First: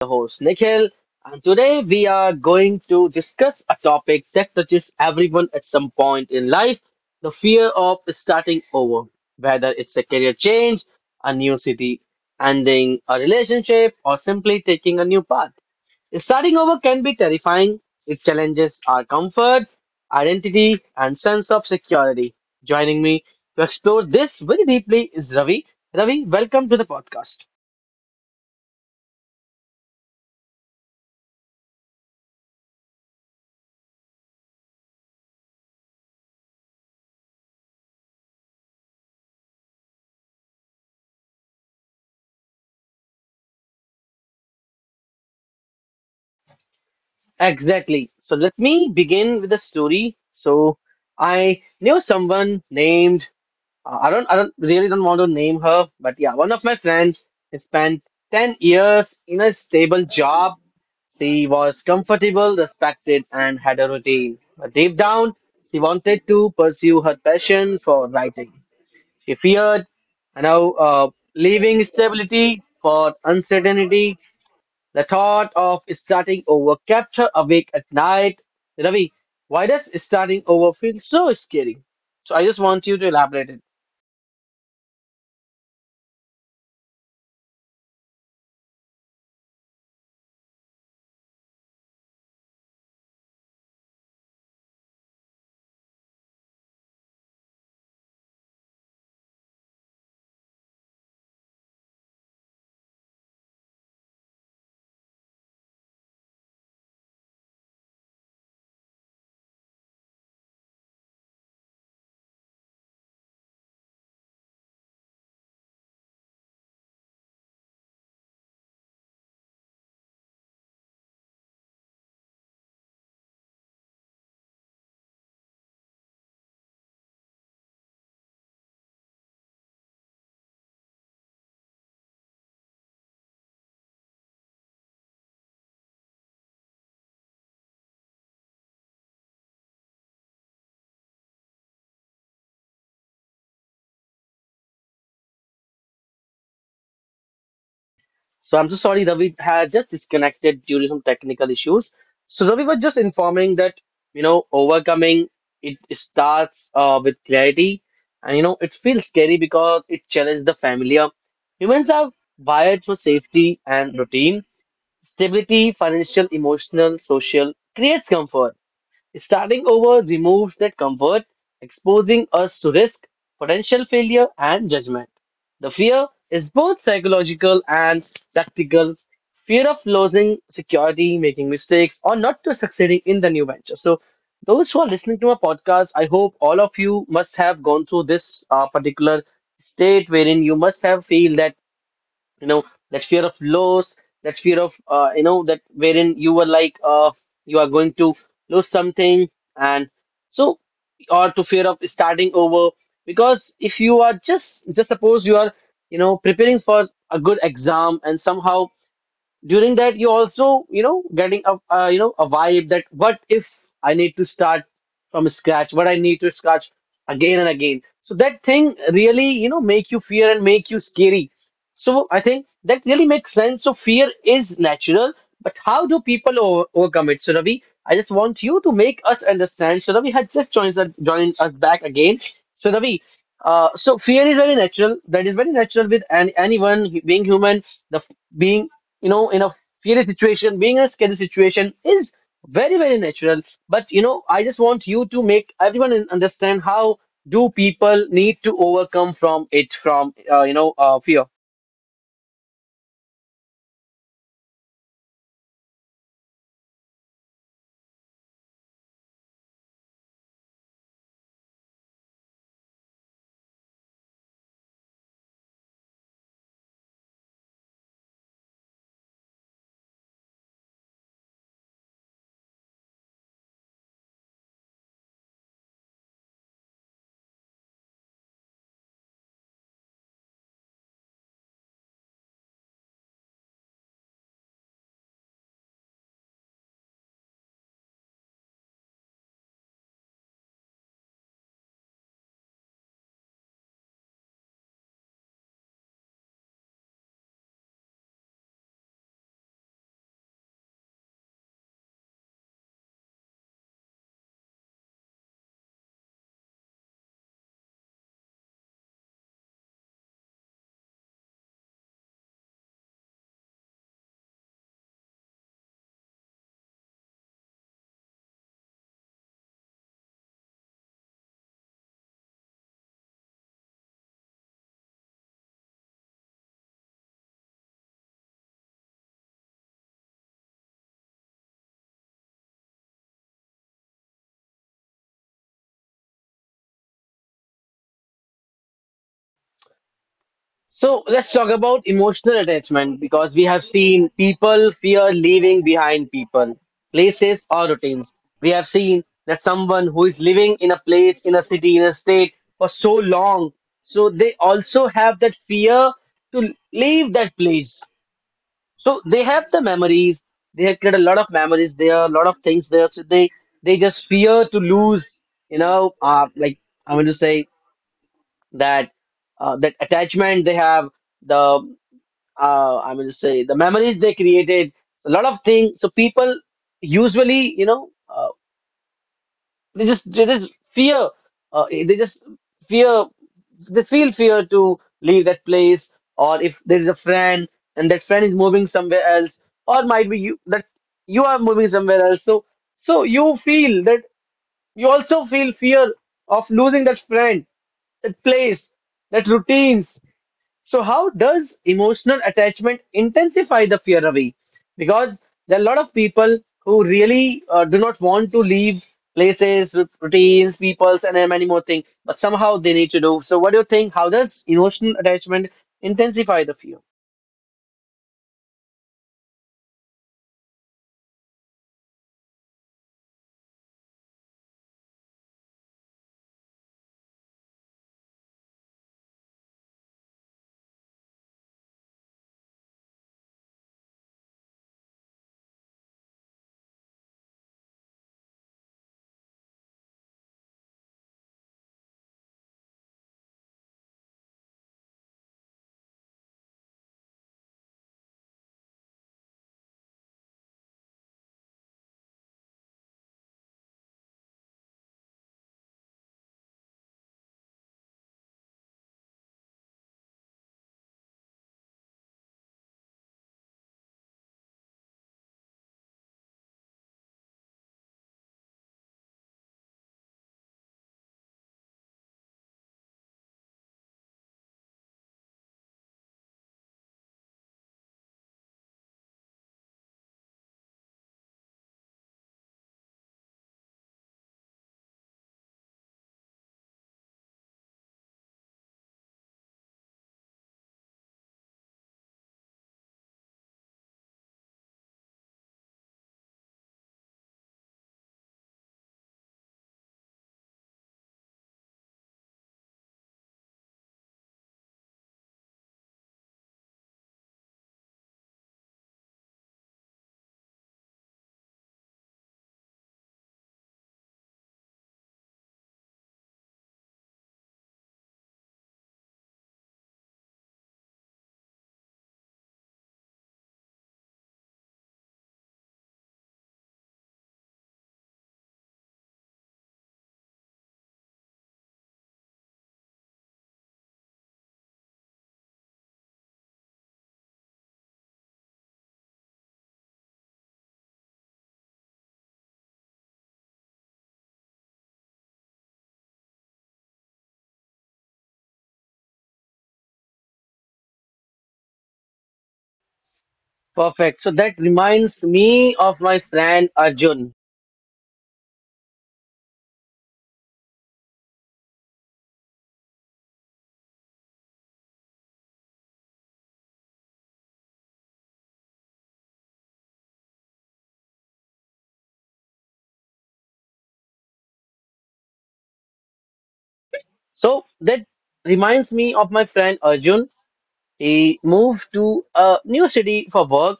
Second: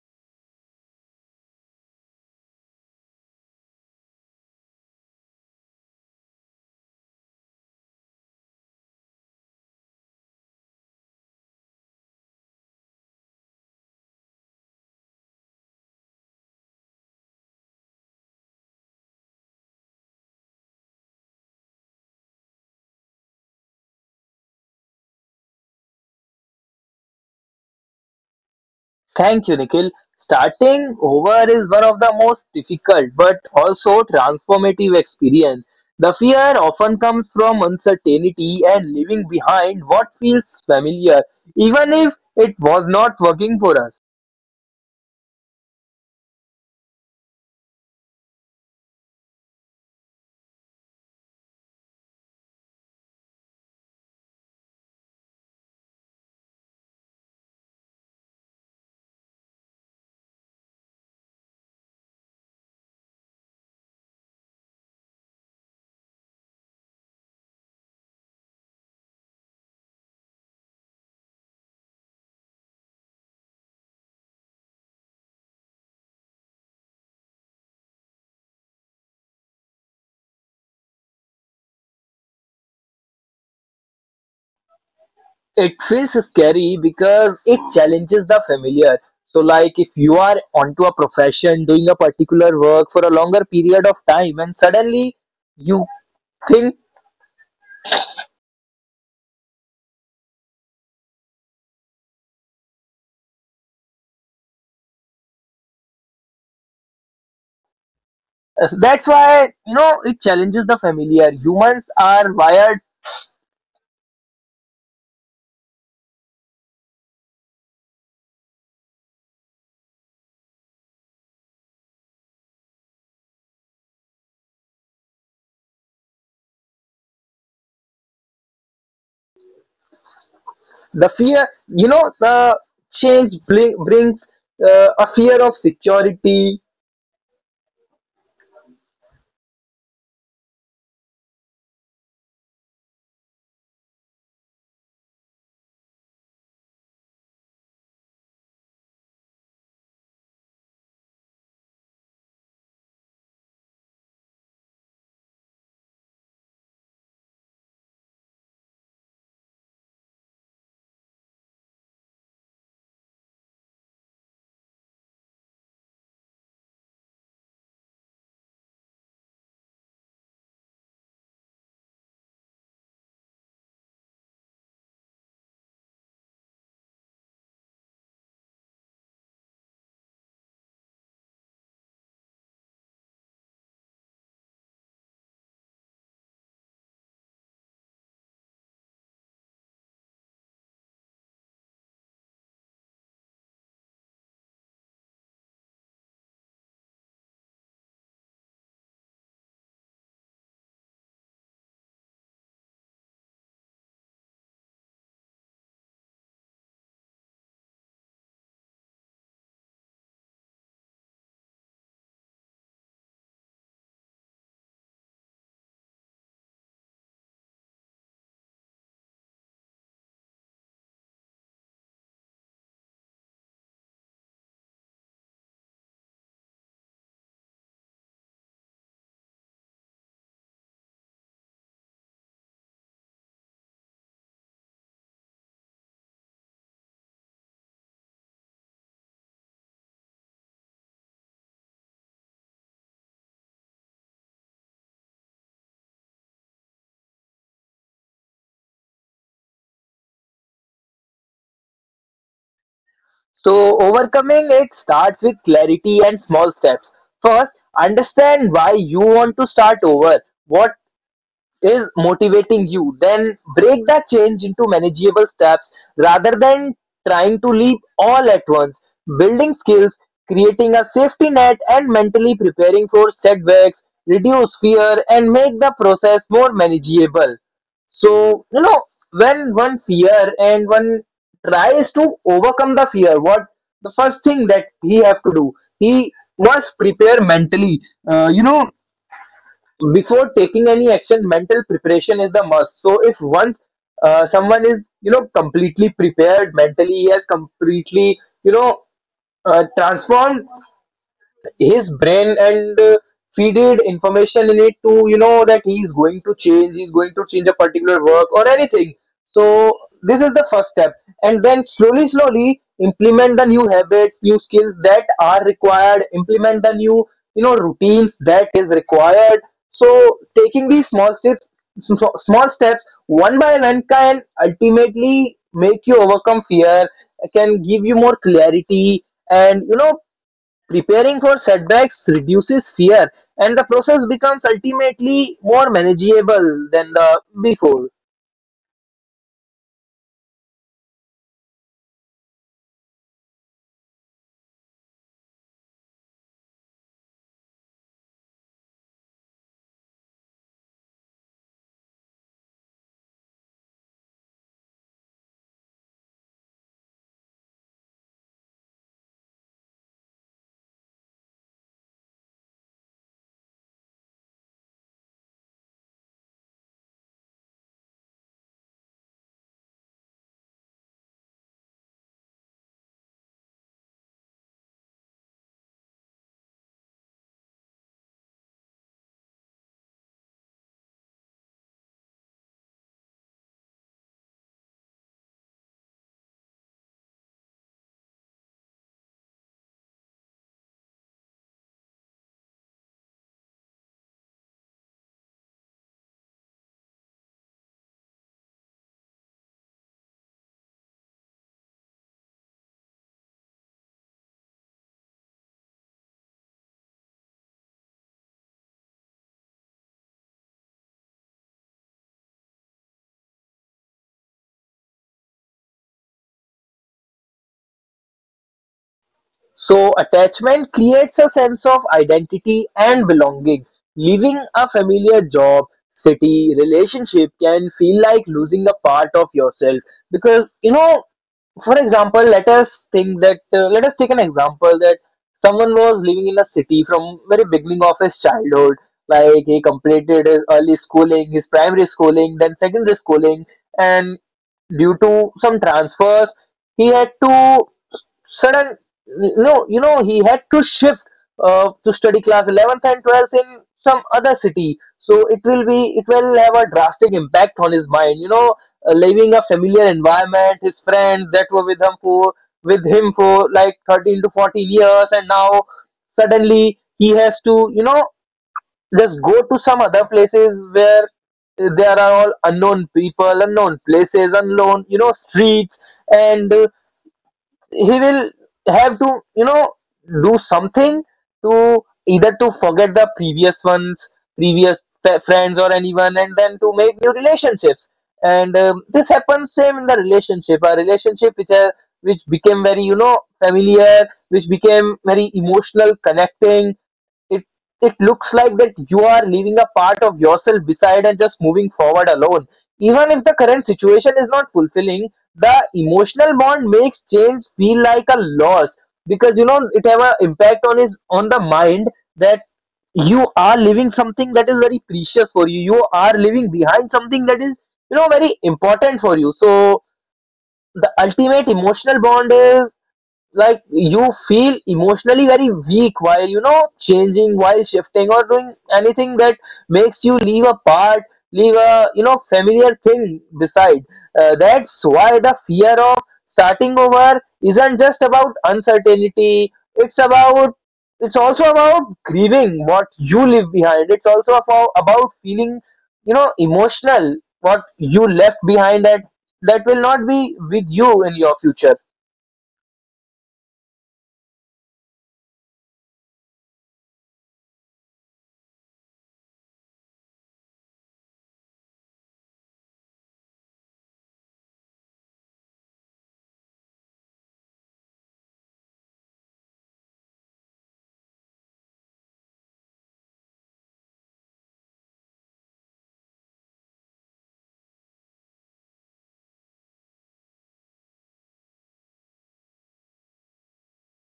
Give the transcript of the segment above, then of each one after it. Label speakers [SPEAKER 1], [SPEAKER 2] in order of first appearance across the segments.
[SPEAKER 1] The host Nikhil, and today we are going to discuss a topic that touches everyone at some point in life, the fear of starting over, whether it's a career change, a new city, ending a relationship, or simply taking a new path. Starting over can be terrifying, it challenges our comfort, identity, and sense of security. Joining me to explore this very deeply is Ravi. Ravi, welcome to the podcast.
[SPEAKER 2] Thank you, Nikhil. Starting over is one of the most difficult but also transformative experience. The fear often comes from uncertainty and leaving behind what feels familiar, even if it was not working for us.
[SPEAKER 1] Exactly. So let me begin with a story. So I knew someone named I don't really don't want to name her, but yeah, one of my friends spent 10 years in a stable job. She was comfortable, respected, and had a routine. But deep down, she wanted to pursue her passion for writing. She feared, leaving stability for uncertainty, the thought of starting over kept her awake at night. Ravi, why does starting over feel so scary? So I just want you to elaborate it.
[SPEAKER 2] It feels scary because it challenges the familiar. So, like if you are onto a profession, doing a particular work for a longer period of time, and suddenly you think that's why, you know, it challenges the familiar. Humans are wired, the fear, you know, the change brings a fear of security.
[SPEAKER 1] So I'm so sorry, Ravi had just disconnected due to some technical issues. So Ravi was just informing that, overcoming it starts with clarity and, it feels scary because it challenges the familiar. Humans are wired for safety and routine. Stability, financial, emotional, social creates comfort. Starting over removes that comfort, exposing us to risk, potential failure, and judgment. The fear is both psychological and practical. Fear of losing security, making mistakes, or not to succeeding in the new venture. So, those who are listening to my podcast, I hope all of you must have gone through this particular state wherein you must have feel that you know that fear of loss, that fear of that wherein you were like you are going to lose something, and so or to fear of starting over, because if you are just suppose you are preparing for a good exam and somehow during that you also getting a a vibe that what if I need to start from scratch, what I need to scratch again and again, so that thing really make you fear and make you scary. So I think that really makes sense. So fear is natural, but how do people overcome it? So Ravi, I just want you to make us understand. So Ravi had just joined us back again. So Ravi, so fear is very natural. That is very natural with anyone being human. The being in a fear situation, being in a scary situation is very very natural. But I just want you to make everyone understand how do people need to overcome from it from fear.
[SPEAKER 2] So, overcoming it starts with clarity and small steps. First, understand why you want to start over. What is motivating you, then break that change into manageable steps rather than trying to leap all at once. Building skills, creating a safety net, and mentally preparing for setbacks reduce fear and make the process more manageable. So, you know, when one fear and one tries to overcome the fear, what the first thing that he have to do, he must prepare mentally. You know, before taking any action mental preparation is the must. So if once someone is, you know, completely prepared mentally, he has completely, you know, transformed his brain and feeded information in it to, you know, that he's going to change a particular work or anything. So this is the first step, and then slowly slowly implement the new habits, new skills that are required, implement the new, you know, routines that is required. So taking these small steps, small steps one by one can ultimately make you overcome fear, can give you more clarity, and you know, preparing for setbacks reduces fear, and the process becomes ultimately more manageable than the before.
[SPEAKER 1] So let's talk about emotional attachment because we have seen people fear leaving behind people, places, or routines. We have seen that someone who is living in a place, in a city, in a state for so long, so they also have that fear to leave that place. So they have the memories, they have created a lot of memories there, a lot of things there. So they just fear to lose, like I want to say that that attachment they have. The I mean to say, the memories they created, a lot of things. So people usually, they just fear, uh, they just fear, they feel fear to leave that place, or if there is a friend and that friend is moving somewhere else, or might be you that you are moving somewhere else. So you feel that, you also feel fear of losing that friend, that place, that routines. So, how does emotional attachment intensify the fear away? Because there are a lot of people who really do not want to leave places, routines, peoples, and many more things, but somehow they need to do. So, what do you think? How does emotional attachment intensify the fear?
[SPEAKER 2] So, attachment creates a sense of identity and belonging. Leaving a familiar job, city, relationship can feel like losing a part of yourself because, you know, for example, let us think that let us take an example that someone was living in a city from very beginning of his childhood, like he completed his early schooling, his primary schooling, then secondary schooling, and due to some transfers, he had to sudden no, you know, he had to shift to study class 11th and 12th in some other city. So it will have a drastic impact on his mind. You know, leaving a familiar environment, his friends that were with him for like 13 to 14 years, and now suddenly he has to, you know, just go to some other places where there are all unknown people, unknown places, unknown, you know, streets. And he will have to, you know, do something to either to forget the previous friends or anyone and then to make new relationships. And this happens same in the relationship, a relationship which are, which became very, you know, familiar, which became very emotional connecting. It looks like that you are leaving a part of yourself beside and just moving forward alone. Even if the current situation is not fulfilling, the emotional bond makes change feel like a loss, because you know it have an impact on his, on the mind that you are leaving something that is very precious for you. You are leaving behind something that is, you know, very important for you. So the ultimate emotional bond is like you feel emotionally very weak while, you know, changing, while shifting or doing anything that makes you leave a you know familiar thing beside. That's why the fear of starting over isn't just about uncertainty, it's about, it's also about grieving what you leave behind, it's also about feeling, you know, emotional what you left behind, that that will not be with you in your future.
[SPEAKER 1] Perfect. So, that reminds me of my friend Arjun. So, that reminds me of my friend Arjun. He moved to a new city for work.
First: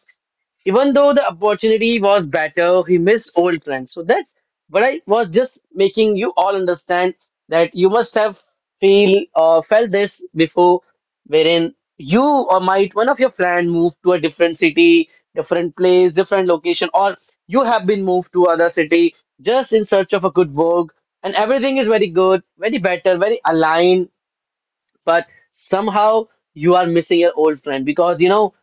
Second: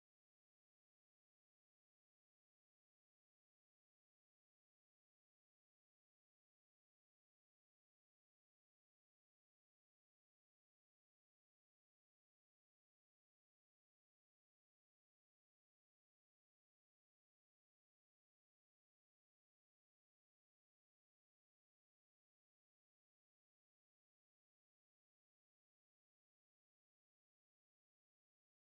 [SPEAKER 1] Even though the opportunity was better, he missed old friends. So that's what I was just making you all understand, that you must have feel or felt this before, wherein you or might one of your friend moved to a different city, different place, different location, or you have been moved to other city just in search of a good work, and everything is very good, very better, very aligned, but somehow you are missing your old friend because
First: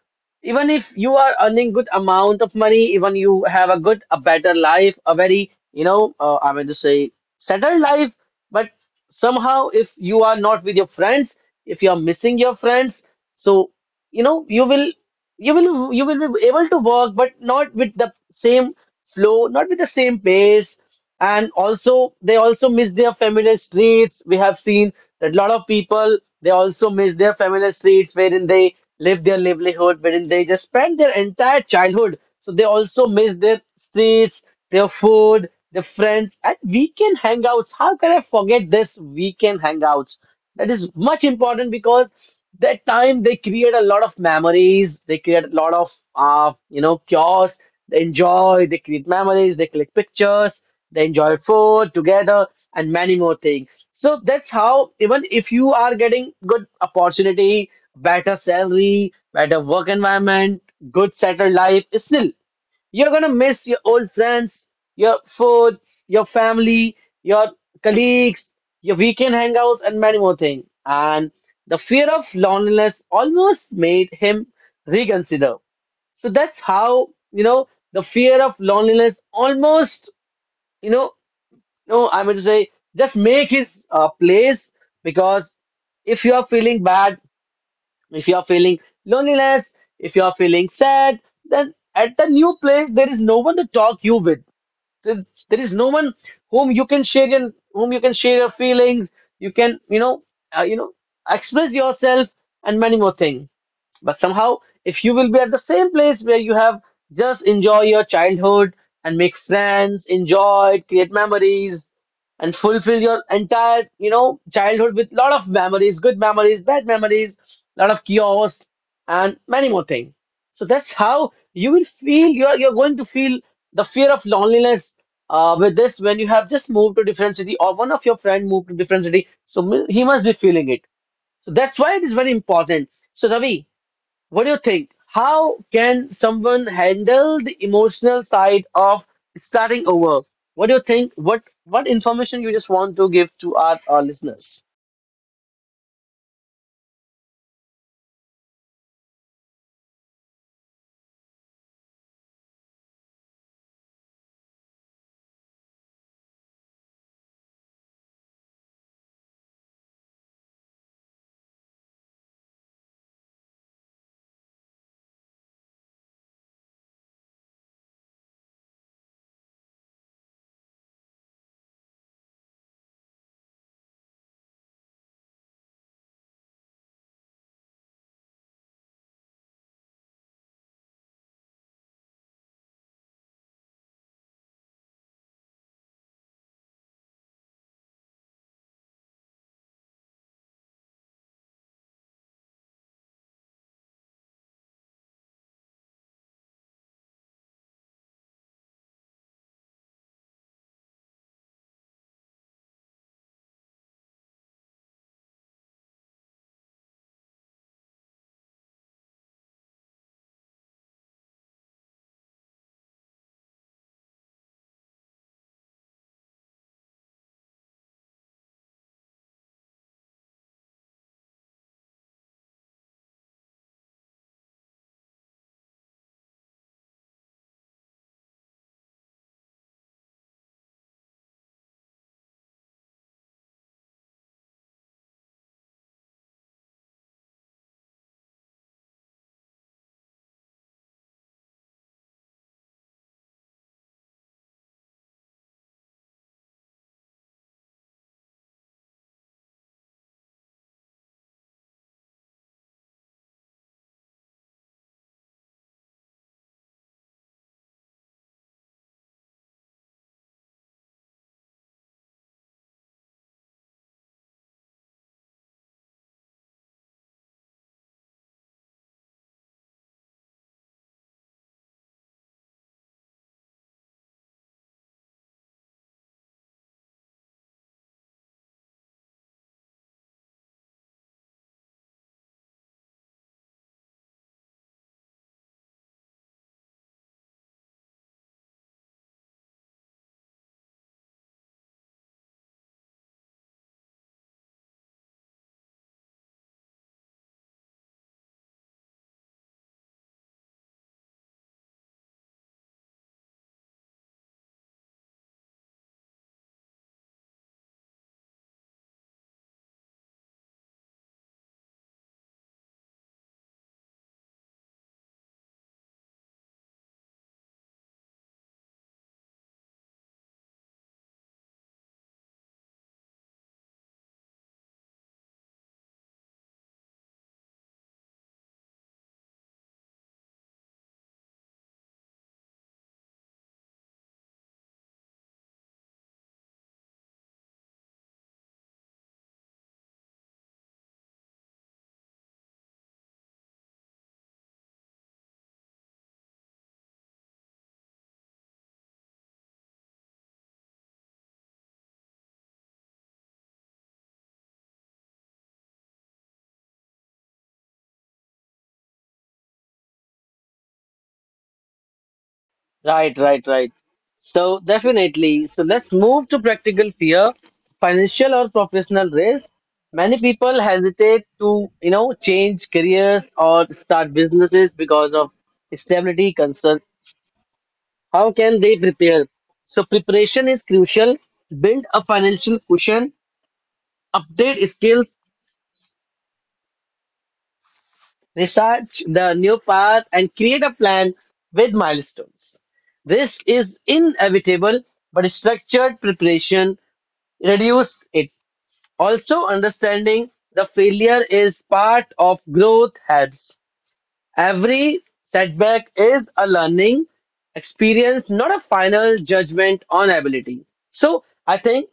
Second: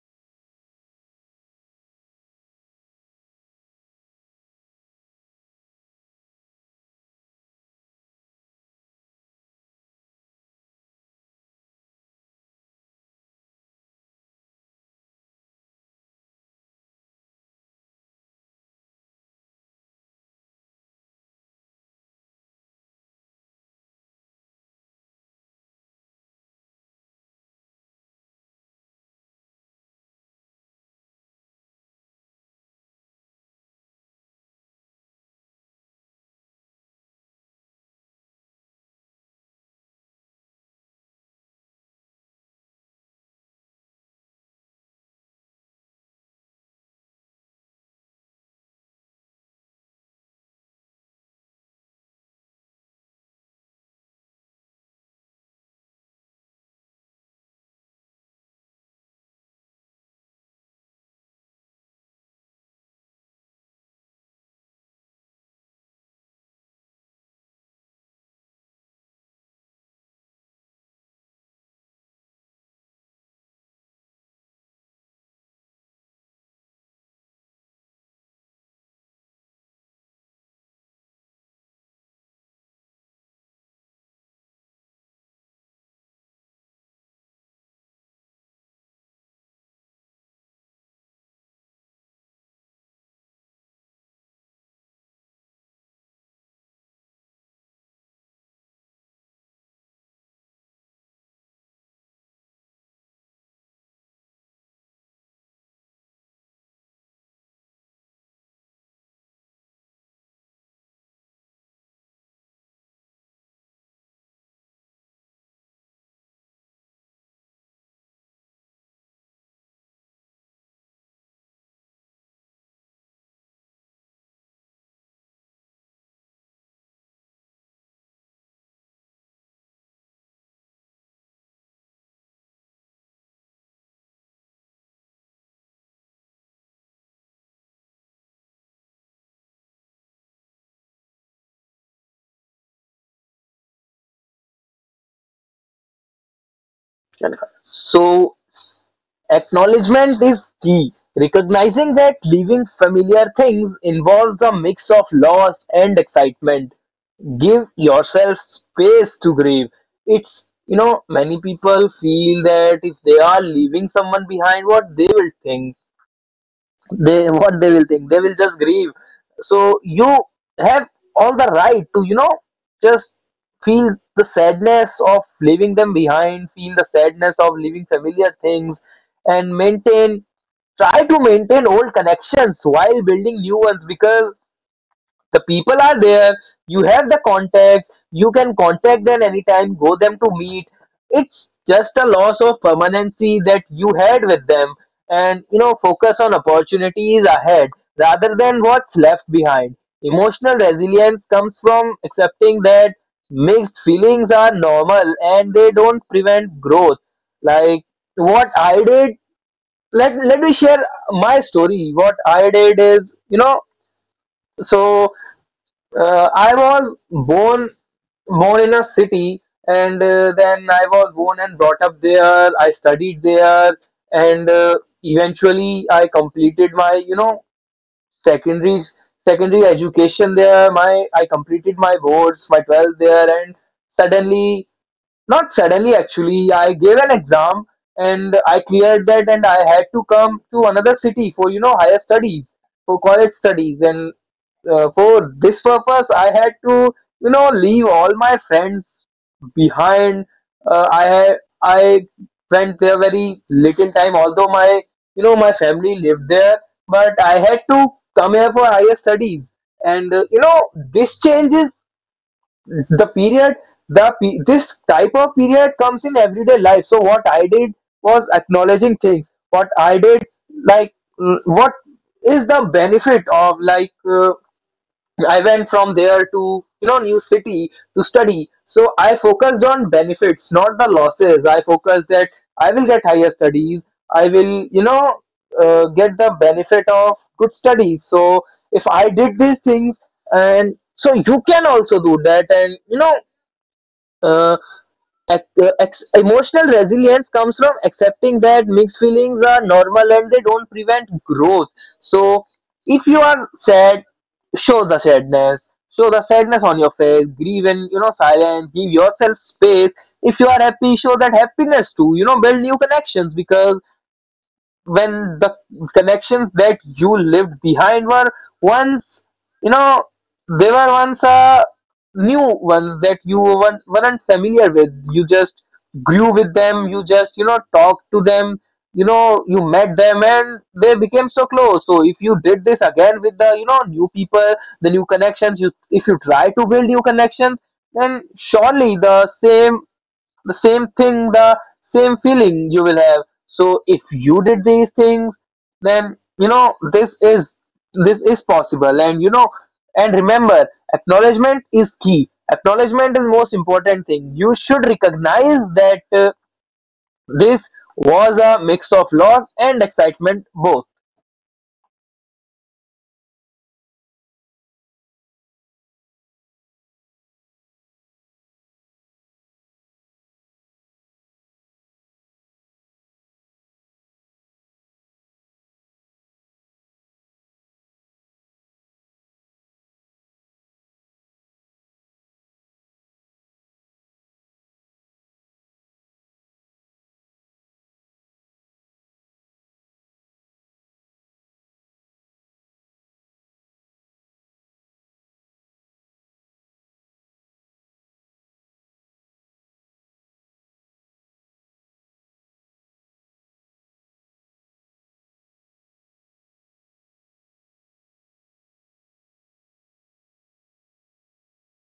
[SPEAKER 1] even if you are earning good amount of money, even you have a good, a better life, a very I mean to say, settled life, but somehow, if you are not with your friends, if you are missing your friends, so you know you will you will be able to work, but not with the same flow, not with the same pace. And also they also miss their familiar streets. We have seen that a lot of people, they also miss their familiar streets, wherein they live their livelihood, wherein they just spend their entire childhood. So they also miss their streets, their food, their friends, and weekend hangouts. How can I forget this weekend hangouts? That is much important because that time they create a lot of memories, they create a lot of chaos, they enjoy, they create memories, they click pictures, they enjoy food together, and many more things. So that's how, even if you are getting good opportunity, better salary, better work environment, good settled life, still you're going to miss your old friends, your food, your family, your colleagues, your weekend hangouts, and many more things. And the fear of loneliness almost made him reconsider. So that's how, the fear of loneliness almost, you know, no, I mean to say, just make his place. Because if you are feeling bad, if you are feeling loneliness, if you are feeling sad, then at the new place there is no one to talk you with, there is no one whom you can share your whom you can share your feelings, you can uh, you know express yourself, and many more things. But somehow, if you will be at the same place where you have just enjoy your childhood and make friends, enjoy, create memories, and fulfill your entire childhood with lot of memories, good memories, bad memories, lot of chaos, and many more things. So that's how you will feel. You're going to feel the fear of loneliness with this, when you have just moved to different city or one of your friend moved to different city. So he must be feeling it. So that's why it is very important. So Ravi, what do you think? How can someone handle the emotional side of starting over? What do you think? What information you just want to give to our listeners?
[SPEAKER 2] Jennifer. So acknowledgement is key, recognizing that leaving familiar things involves a mix of loss and excitement. Give yourself space to grieve. It's, you know, many people feel that if they are leaving someone behind, what they will think, they will just grieve. So you have all the right to, you know, just feel the sadness of leaving them behind, feel the sadness of leaving familiar things, and maintain try to maintain old connections while building new ones, because the people are there. You have the contacts. You can contact them anytime. Go them to meet. It's just a loss of permanency that you had with them, and you know focus on opportunities ahead rather than what's left behind. Emotional resilience comes from accepting that mixed feelings are normal and they don't prevent growth. Like what I did, let me share my story. What I did is, you know, so I was born in a city, and then I was born and brought up there. I studied there, and eventually I completed my, you know, secondary secondary education there. My I completed my boards, my 12th there, and suddenly not suddenly, actually, I gave an exam and I cleared that, and I had to come to another city for, you know, higher studies, for college studies, and for this purpose, I had to, you know, leave all my friends behind. Uh, I I spent there very little time, although my, you know, my family lived there, but I had to come here for higher studies, and you know this changes the period, this type of period comes in everyday life. So what I did was acknowledging things. What I did, like, what is the benefit of, like, I went from there to, you know, new city to study, so I focused on benefits, not the losses. I focused that I will get higher studies, I will, you know, get the benefit of good studies. So if I did these things, and so you can also do that. And you know, uh, emotional resilience comes from accepting that mixed feelings are normal and they don't prevent growth. So, if you are sad, show the sadness, show the sadness on your face, grieve in, you know, silence, give yourself space. If you are happy, show that happiness too. You know, build new connections because when the connections that you lived behind were once, you know, they were once new ones that you weren't familiar with. You just grew with them, you just, you know, talked to them, you know, you met them, and they became so close. So if you did this again with the, you know, new people, the new connections, you, if you try to build new connections, then surely the same thing, the same feeling you will have. So if you did these things, then you know this is possible. And you know, and remember, acknowledgement is key. Acknowledgement is most important thing. You should recognize that this was a mix of loss and excitement both.
[SPEAKER 1] Right, right, right. So definitely. So let's move to practical fear, financial or professional risk. Many people hesitate to, change careers or start businesses because of stability concerns. How can they prepare? So preparation is crucial. Build a financial cushion, update skills, research the new path, and create a plan with milestones. This is inevitable, but structured preparation reduce it. Also, understanding the failure is part of growth helps. Every setback is a learning experience, not a final judgment on ability. So I think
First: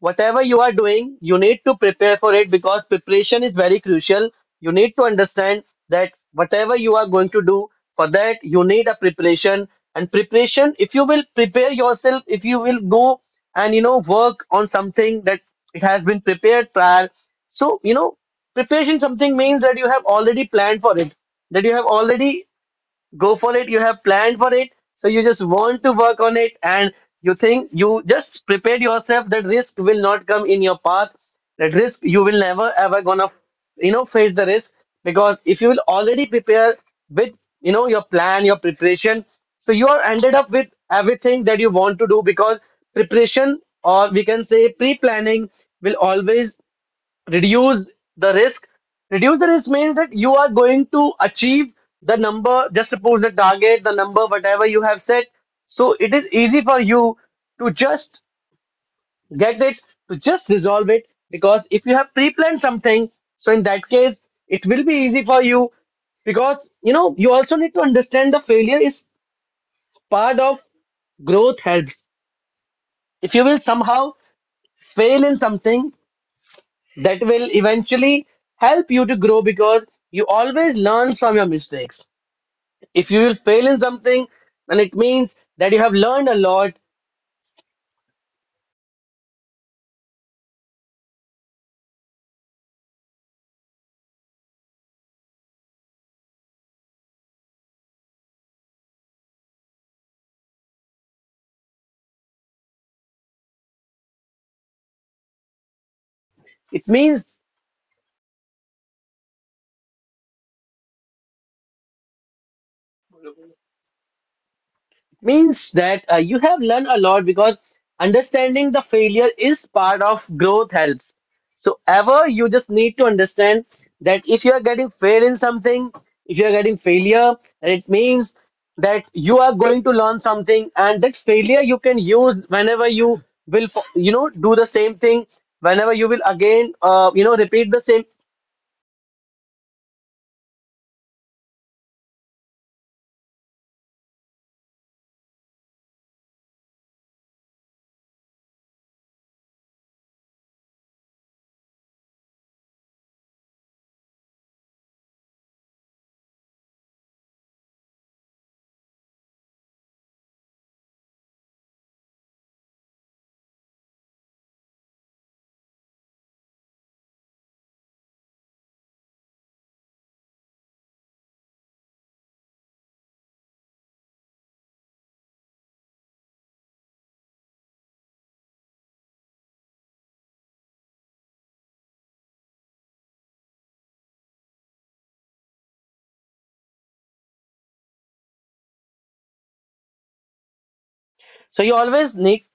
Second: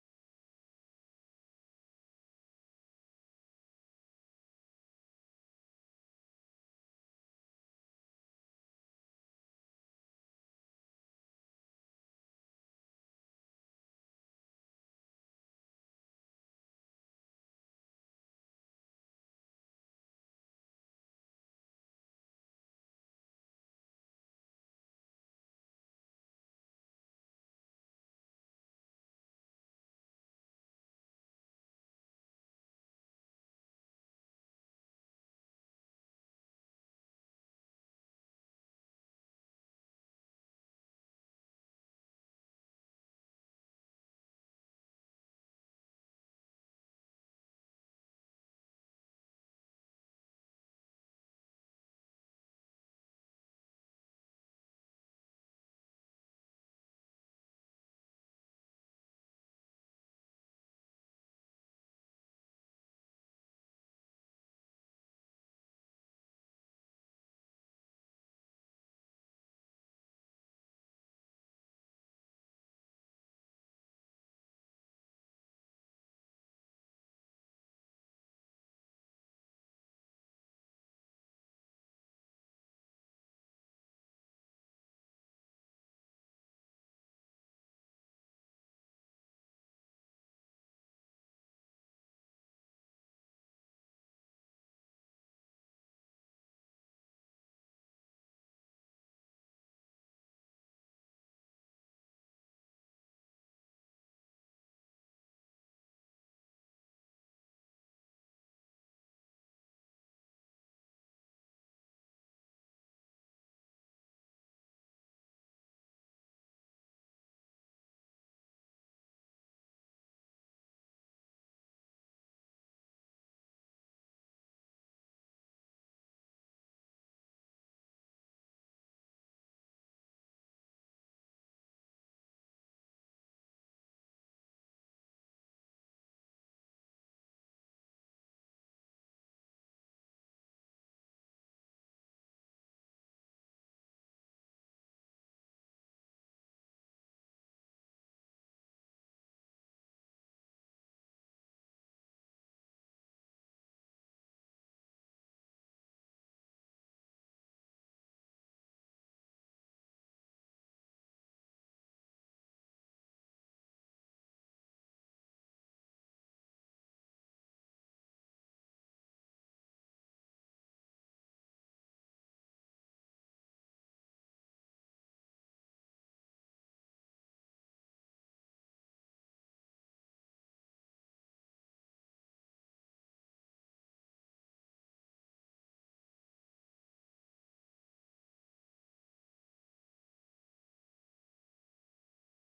[SPEAKER 1] whatever you are doing, you need to prepare for it because preparation is very crucial. You need to understand that whatever you are going to do, for that you need a preparation. And preparation, if you will prepare yourself, if you will go and work on something that it has been prepared prior. So preparation something means that you have already planned for it, that you have already go for it, you have planned for it, so you just want to work on it, and you think you just prepare yourself that risk will not come in your path, that risk you will never ever gonna face the risk. Because if you will already prepare with your plan, your preparation, so you are ended up with everything that you want to do, because preparation, or we can say pre-planning, will always reduce the risk. Reduce the risk means that you are going to achieve the number, just suppose the target, the number, whatever you have set. So it is easy for you to just get it, to just resolve it. Because if you have pre planned something, so in that case, it will be easy for you. Because you know, you also need to understand the failure is part of growth helps. If you will somehow fail in something, that will eventually help you to grow because you always learn from your mistakes. If you will fail in something, then it means that you have learned a lot. It means that you have learned a lot because understanding the failure is part of growth helps so ever you just need to understand that if you are getting fail in something, if you are getting failure, then it means that you are going to learn something, and that failure you can use whenever you will do the same thing, whenever you will again repeat the same. so you always need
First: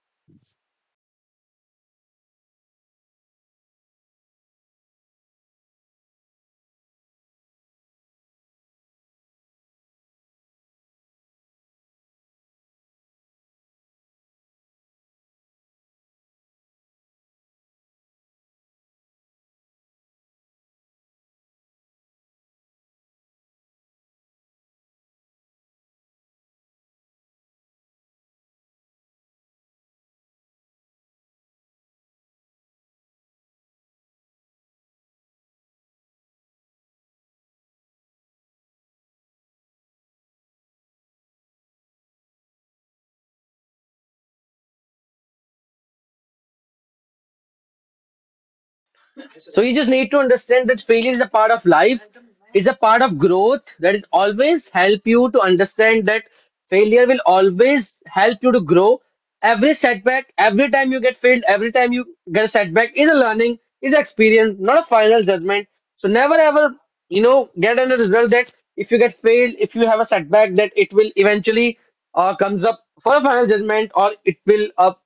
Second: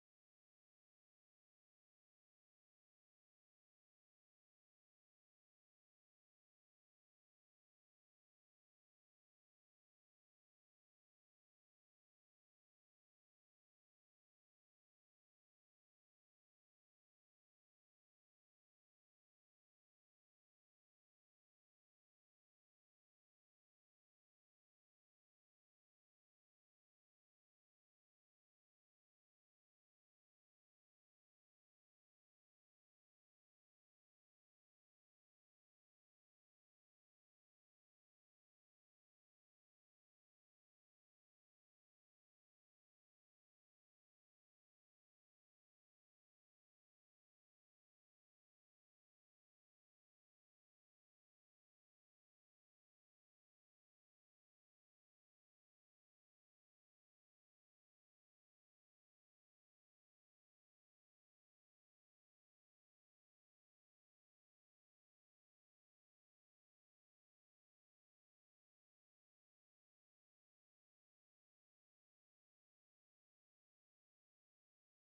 [SPEAKER 1] So you just need to understand that failure is a part of life, is a part of growth, that it always help you to understand that failure will always help you to grow. Every setback, every time you get failed, every time you get a setback is a learning, is experience, not a final judgment. So never ever, get a result that if you get failed, if you have a setback, that it will eventually comes up for a final judgment, or it will up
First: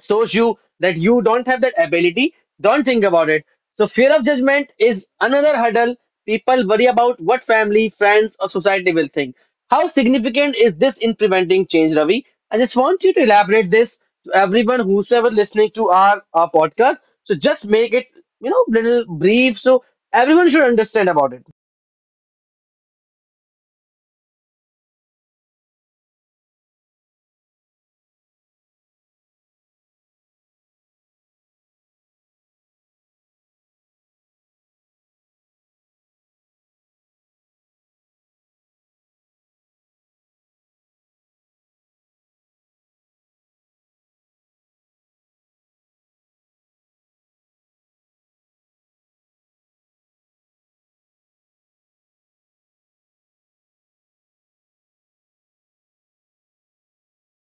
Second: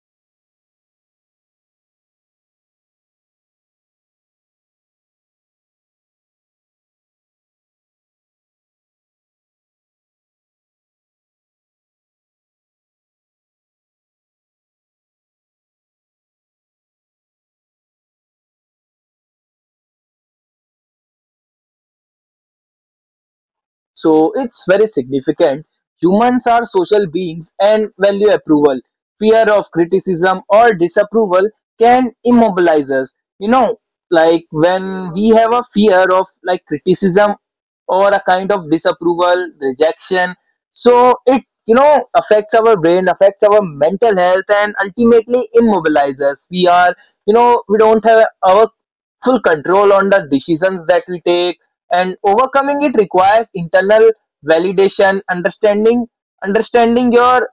[SPEAKER 1] shows you that you don't have that ability, don't think about it. So, fear of judgment is another hurdle. People worry about what family, friends, or society will think. How significant is this in preventing change, Ravi? I just want you to elaborate this to everyone whosoever listening to our podcast. So, just make it, you know, little brief so everyone should understand about it.
[SPEAKER 2] So it's very significant. Humans are social beings and value approval. Fear of criticism or disapproval can immobilize us. You know, like when we have a fear of like criticism or a kind of disapproval, rejection, so it, you know, affects our brain, affects our mental health, and ultimately immobilizes us. We are, you know, we don't have our full control on the decisions that we take, and overcoming it requires internal validation, understanding your,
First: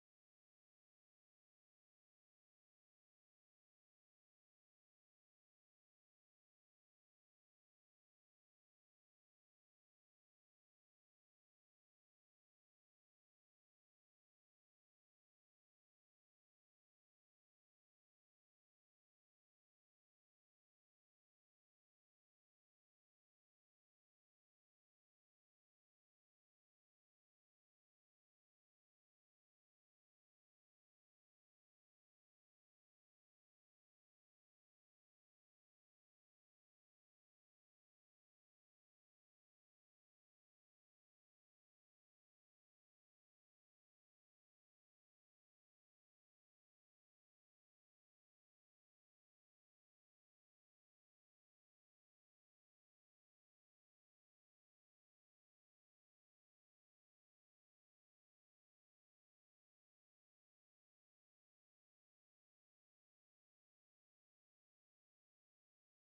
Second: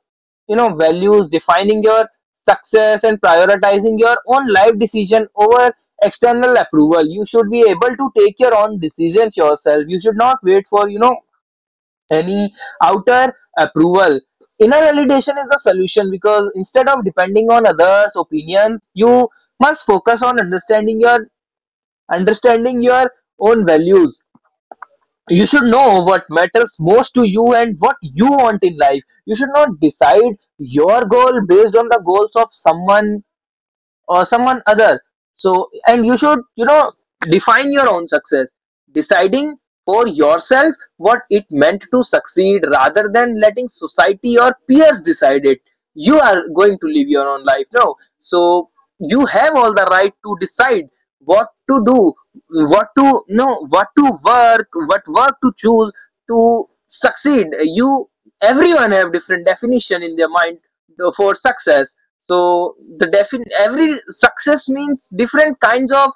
[SPEAKER 2] you know, values, defining your success, and prioritizing your own life decision over external approval. You should be able to take your own decisions yourself, you should not wait for, you know, any outer approval. Inner validation is the solution because instead of depending on others opinions, you must focus on understanding your own values. You should know what matters most to you and what you want in life. You should not decide your goal based on the goals of someone or someone other. So and you should, you know, define your own success, deciding for yourself what it meant to succeed rather than letting society or peers decide it. You are going to live your own life now, so you have all the right to decide what to do, what to know, what to work, what work to choose. To succeed, you, everyone have different definition in their mind for success. So the defin every success means different kinds of,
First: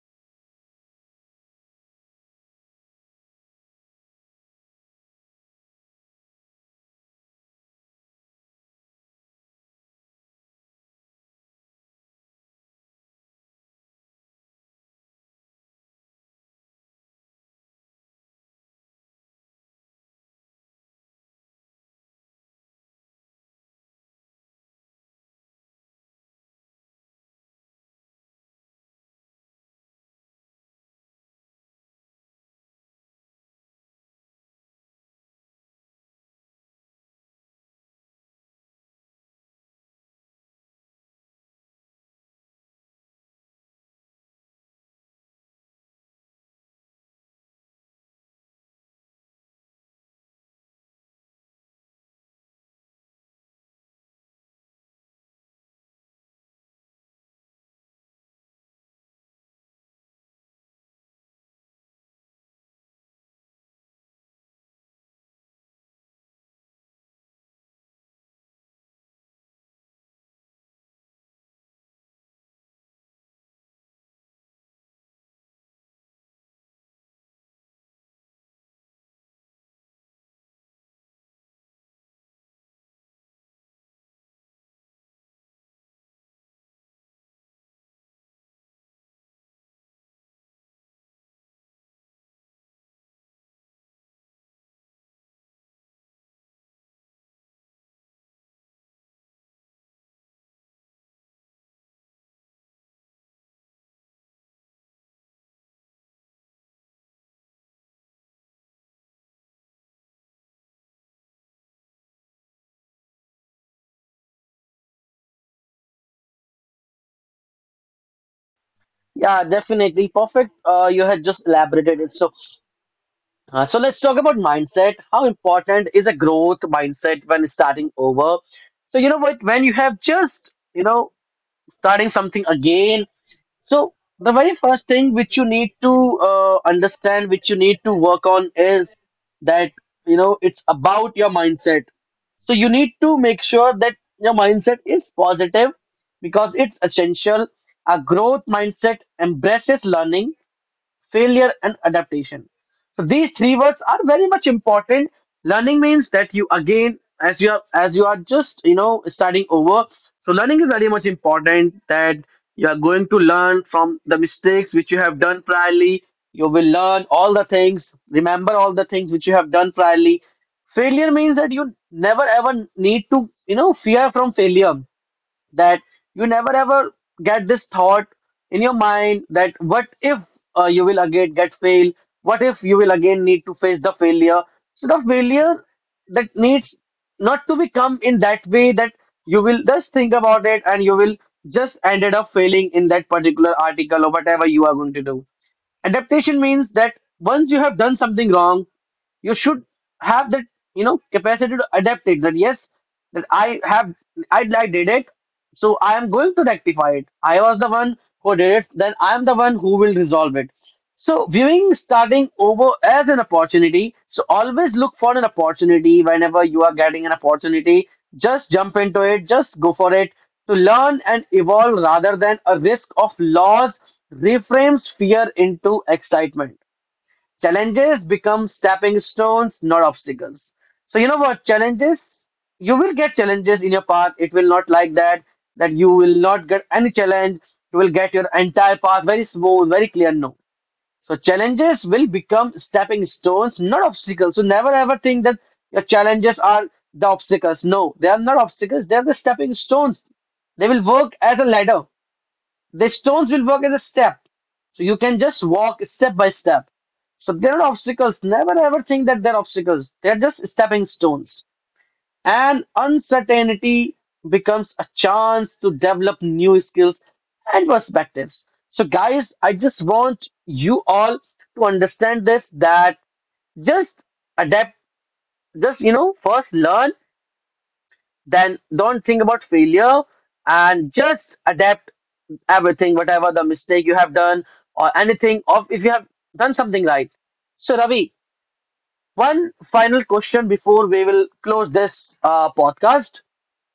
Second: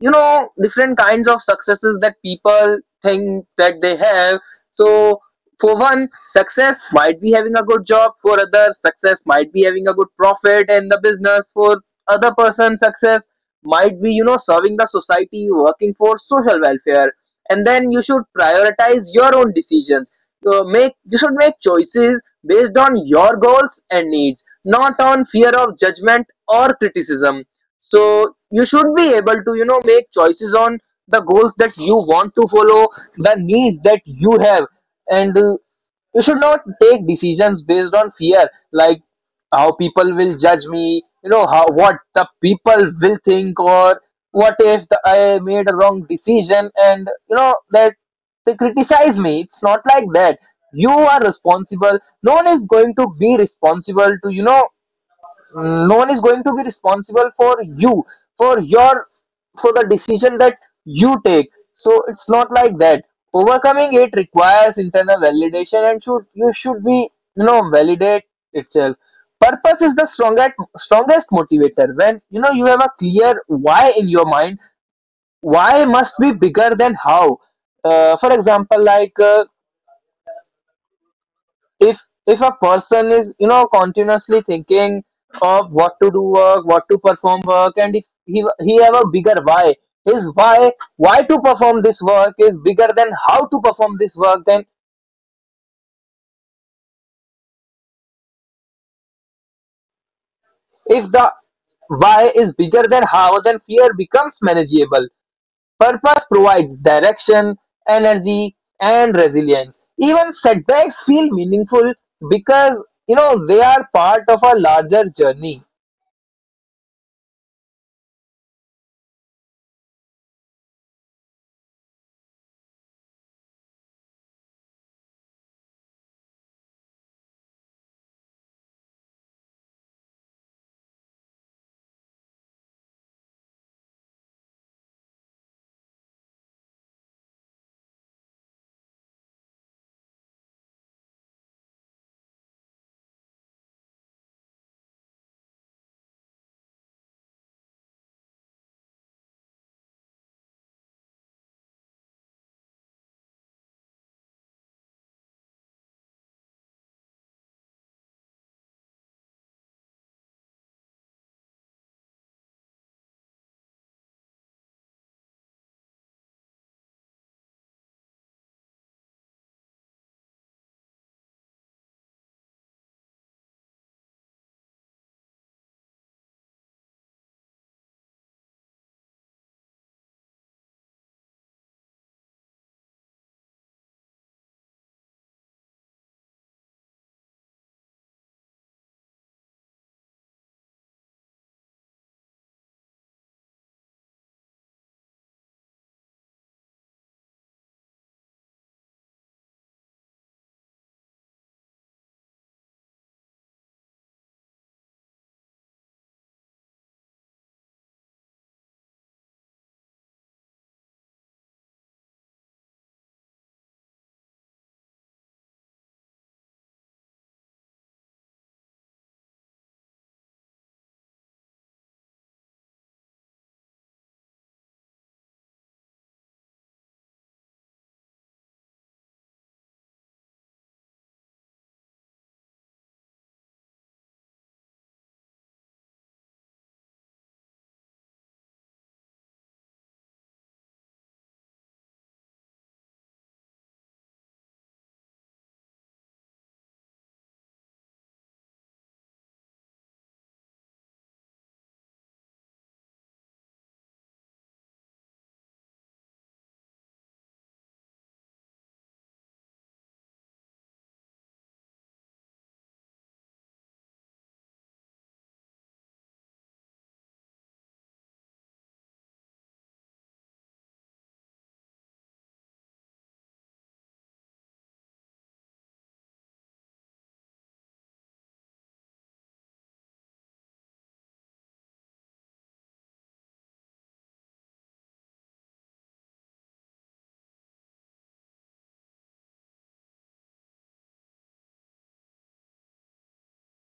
[SPEAKER 2] you know, different kinds of successes that people think that they have. So for one, success might be having a good job, for others, success might be having a good profit in the business, for other person, success might be, you know, serving the society, working for social welfare. And then you should prioritize your own decisions. So make you should make choices based on your goals and needs, not on fear of judgment or criticism. So you should be able to, you know, make choices on the goals that you want to follow, the needs that you have, and you should not take decisions based on fear, like how people will judge me, you know, how what the people will think, or what if the, I made a wrong decision, and you know that they criticize me. It's not like that. You are responsible. No one is going to be responsible to, you know, no one is going to be responsible for you, for your, for the decision that you take. So it's not like that. Overcoming it requires internal validation and should, you should be, you know, validate itself. Purpose is the strongest motivator. When you know you have a clear why in your mind, why must be bigger than how. For example, like, if if a person is, you know, continuously thinking of what to do work, what to perform work, and if he have a bigger why, his why to perform this work is bigger than how to perform this work, then if the why is bigger than how, then fear becomes manageable. Purpose provides direction, energy, and resilience. Even setbacks feel meaningful because, you know, they are part of a larger journey.
[SPEAKER 1] Yeah, definitely. Perfect. You had just elaborated it so so let's talk about mindset. How important is a growth mindset when starting over? So you know what, when you have just you know starting something again. So the very first thing which you need to understand, which you need to work on, is that you know it's about your mindset. So you need to make sure that your mindset is positive because it's essential. A growth mindset embraces learning, failure, and adaptation, so these three words are very much important. Learning means that you again, as you are just you know starting over, so learning is very much important that you are going to learn from the mistakes which you have done priorly. You will learn all the things, remember all the things which you have done priorly. Failure means that you never ever need to you know fear from failure, that you never ever get this thought in your mind that what if you will again get fail, what if you will again need to face the failure. So the failure that needs not to become in that way, that you will just think about it and you will just ended up failing in that particular article or whatever you are going to do. Adaptation means that once you have done something wrong, you should have that you know capacity to adapt it. That yes, that I did it, so I am going to rectify it. I was the one who did it, then I am the one who will resolve it. So viewing starting over as an opportunity, so always look for an opportunity. Whenever you are getting an opportunity, just jump into it, just go for it, to learn and evolve rather than a risk of loss reframes fear into excitement. Challenges become stepping stones, not obstacles. So you know what? Challenges, you will get challenges in your path. It will not like that, that you will not get any challenge. You will get your entire path very smooth, very clear. No. So challenges will become stepping stones, not obstacles. So never ever think that your challenges are the obstacles. No, they are not obstacles, they are the stepping stones. They will work as a ladder. The stones will work as a step. So you can just walk step by step. So they're not obstacles. Never ever think that they're obstacles. They're just stepping stones. And uncertainty becomes a chance to develop new skills and perspectives. So, guys, I just want you all to understand this, that just adapt, just, you know, first learn, then don't think about failure and just adapt everything, whatever the mistake you have done or anything of if you have done something right. So Ravi, one final question before we will close this podcast.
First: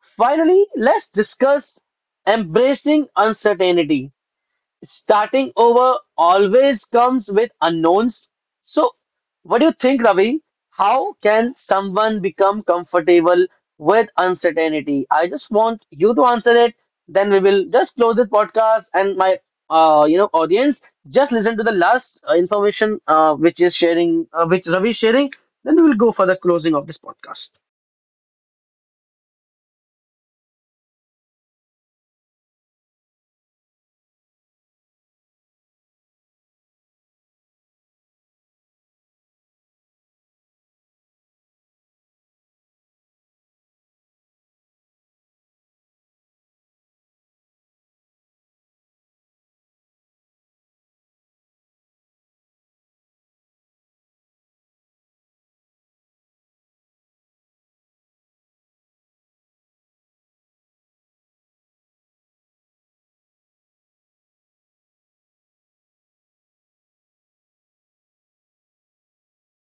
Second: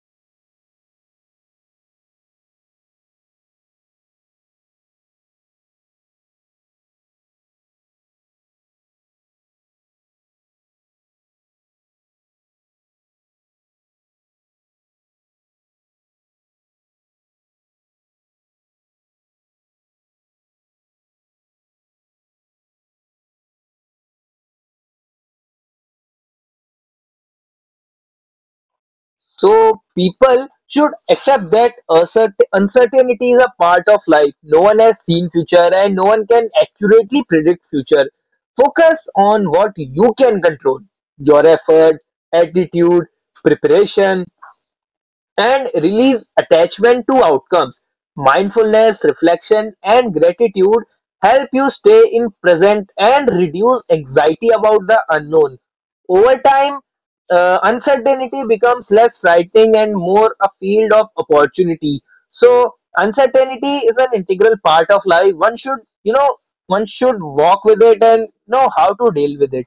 [SPEAKER 1] Finally, let's discuss embracing uncertainty. Starting over always comes with unknowns. So, what do you think, Ravi? How can someone become comfortable with uncertainty? I just want you to answer it. Then we will just close the podcast, and my you know audience just listen to the last information which is sharing, which Ravi is sharing. Then we will go for the closing of this podcast.
[SPEAKER 2] So people should accept that uncertainty is a part of life. No one has seen future and no one can accurately predict future. Focus on what you can control. Your effort, attitude, preparation, and release attachment to outcomes. Mindfulness, reflection, and gratitude help you stay in present and reduce anxiety about the unknown. Over time, uncertainty becomes less frightening and more a field of opportunity. So, uncertainty is an integral part of life. One should, you know, one should walk with it and know how to deal with it.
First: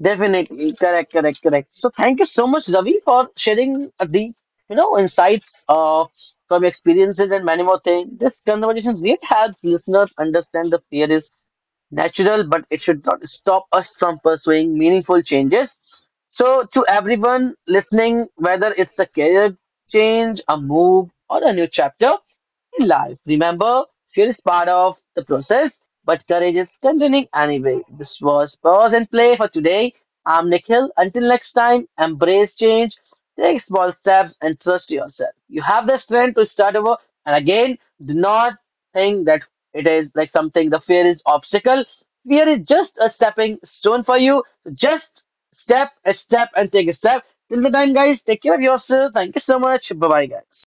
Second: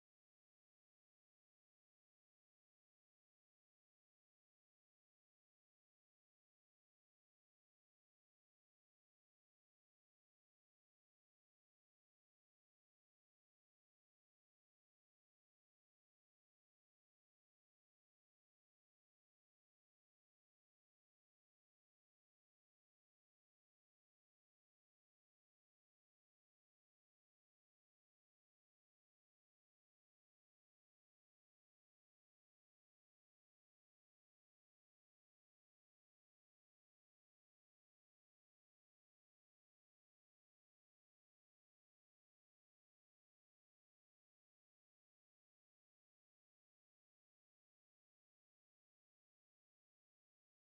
[SPEAKER 1] Definitely, correct, correct, correct. So thank you so much, Ravi, for sharing the you know insights, from experiences and many more things. This conversation really helps listeners understand the fear natural, but it should not stop us from pursuing meaningful changes. So, to everyone listening, whether it's a career change, a move, or a new chapter in life, remember fear is part of the process, but courage is continuing anyway. This was Pause and Play for today. I'm Nikhil. Until next time, embrace change, take small steps, and trust yourself. You have the strength to start over. And again, do not think that it is like something, the fear is obstacle. Fear is just a stepping stone for you. Just step a step and take a step. Till the time, guys, take care of yourself. Thank you so much. Bye bye, guys.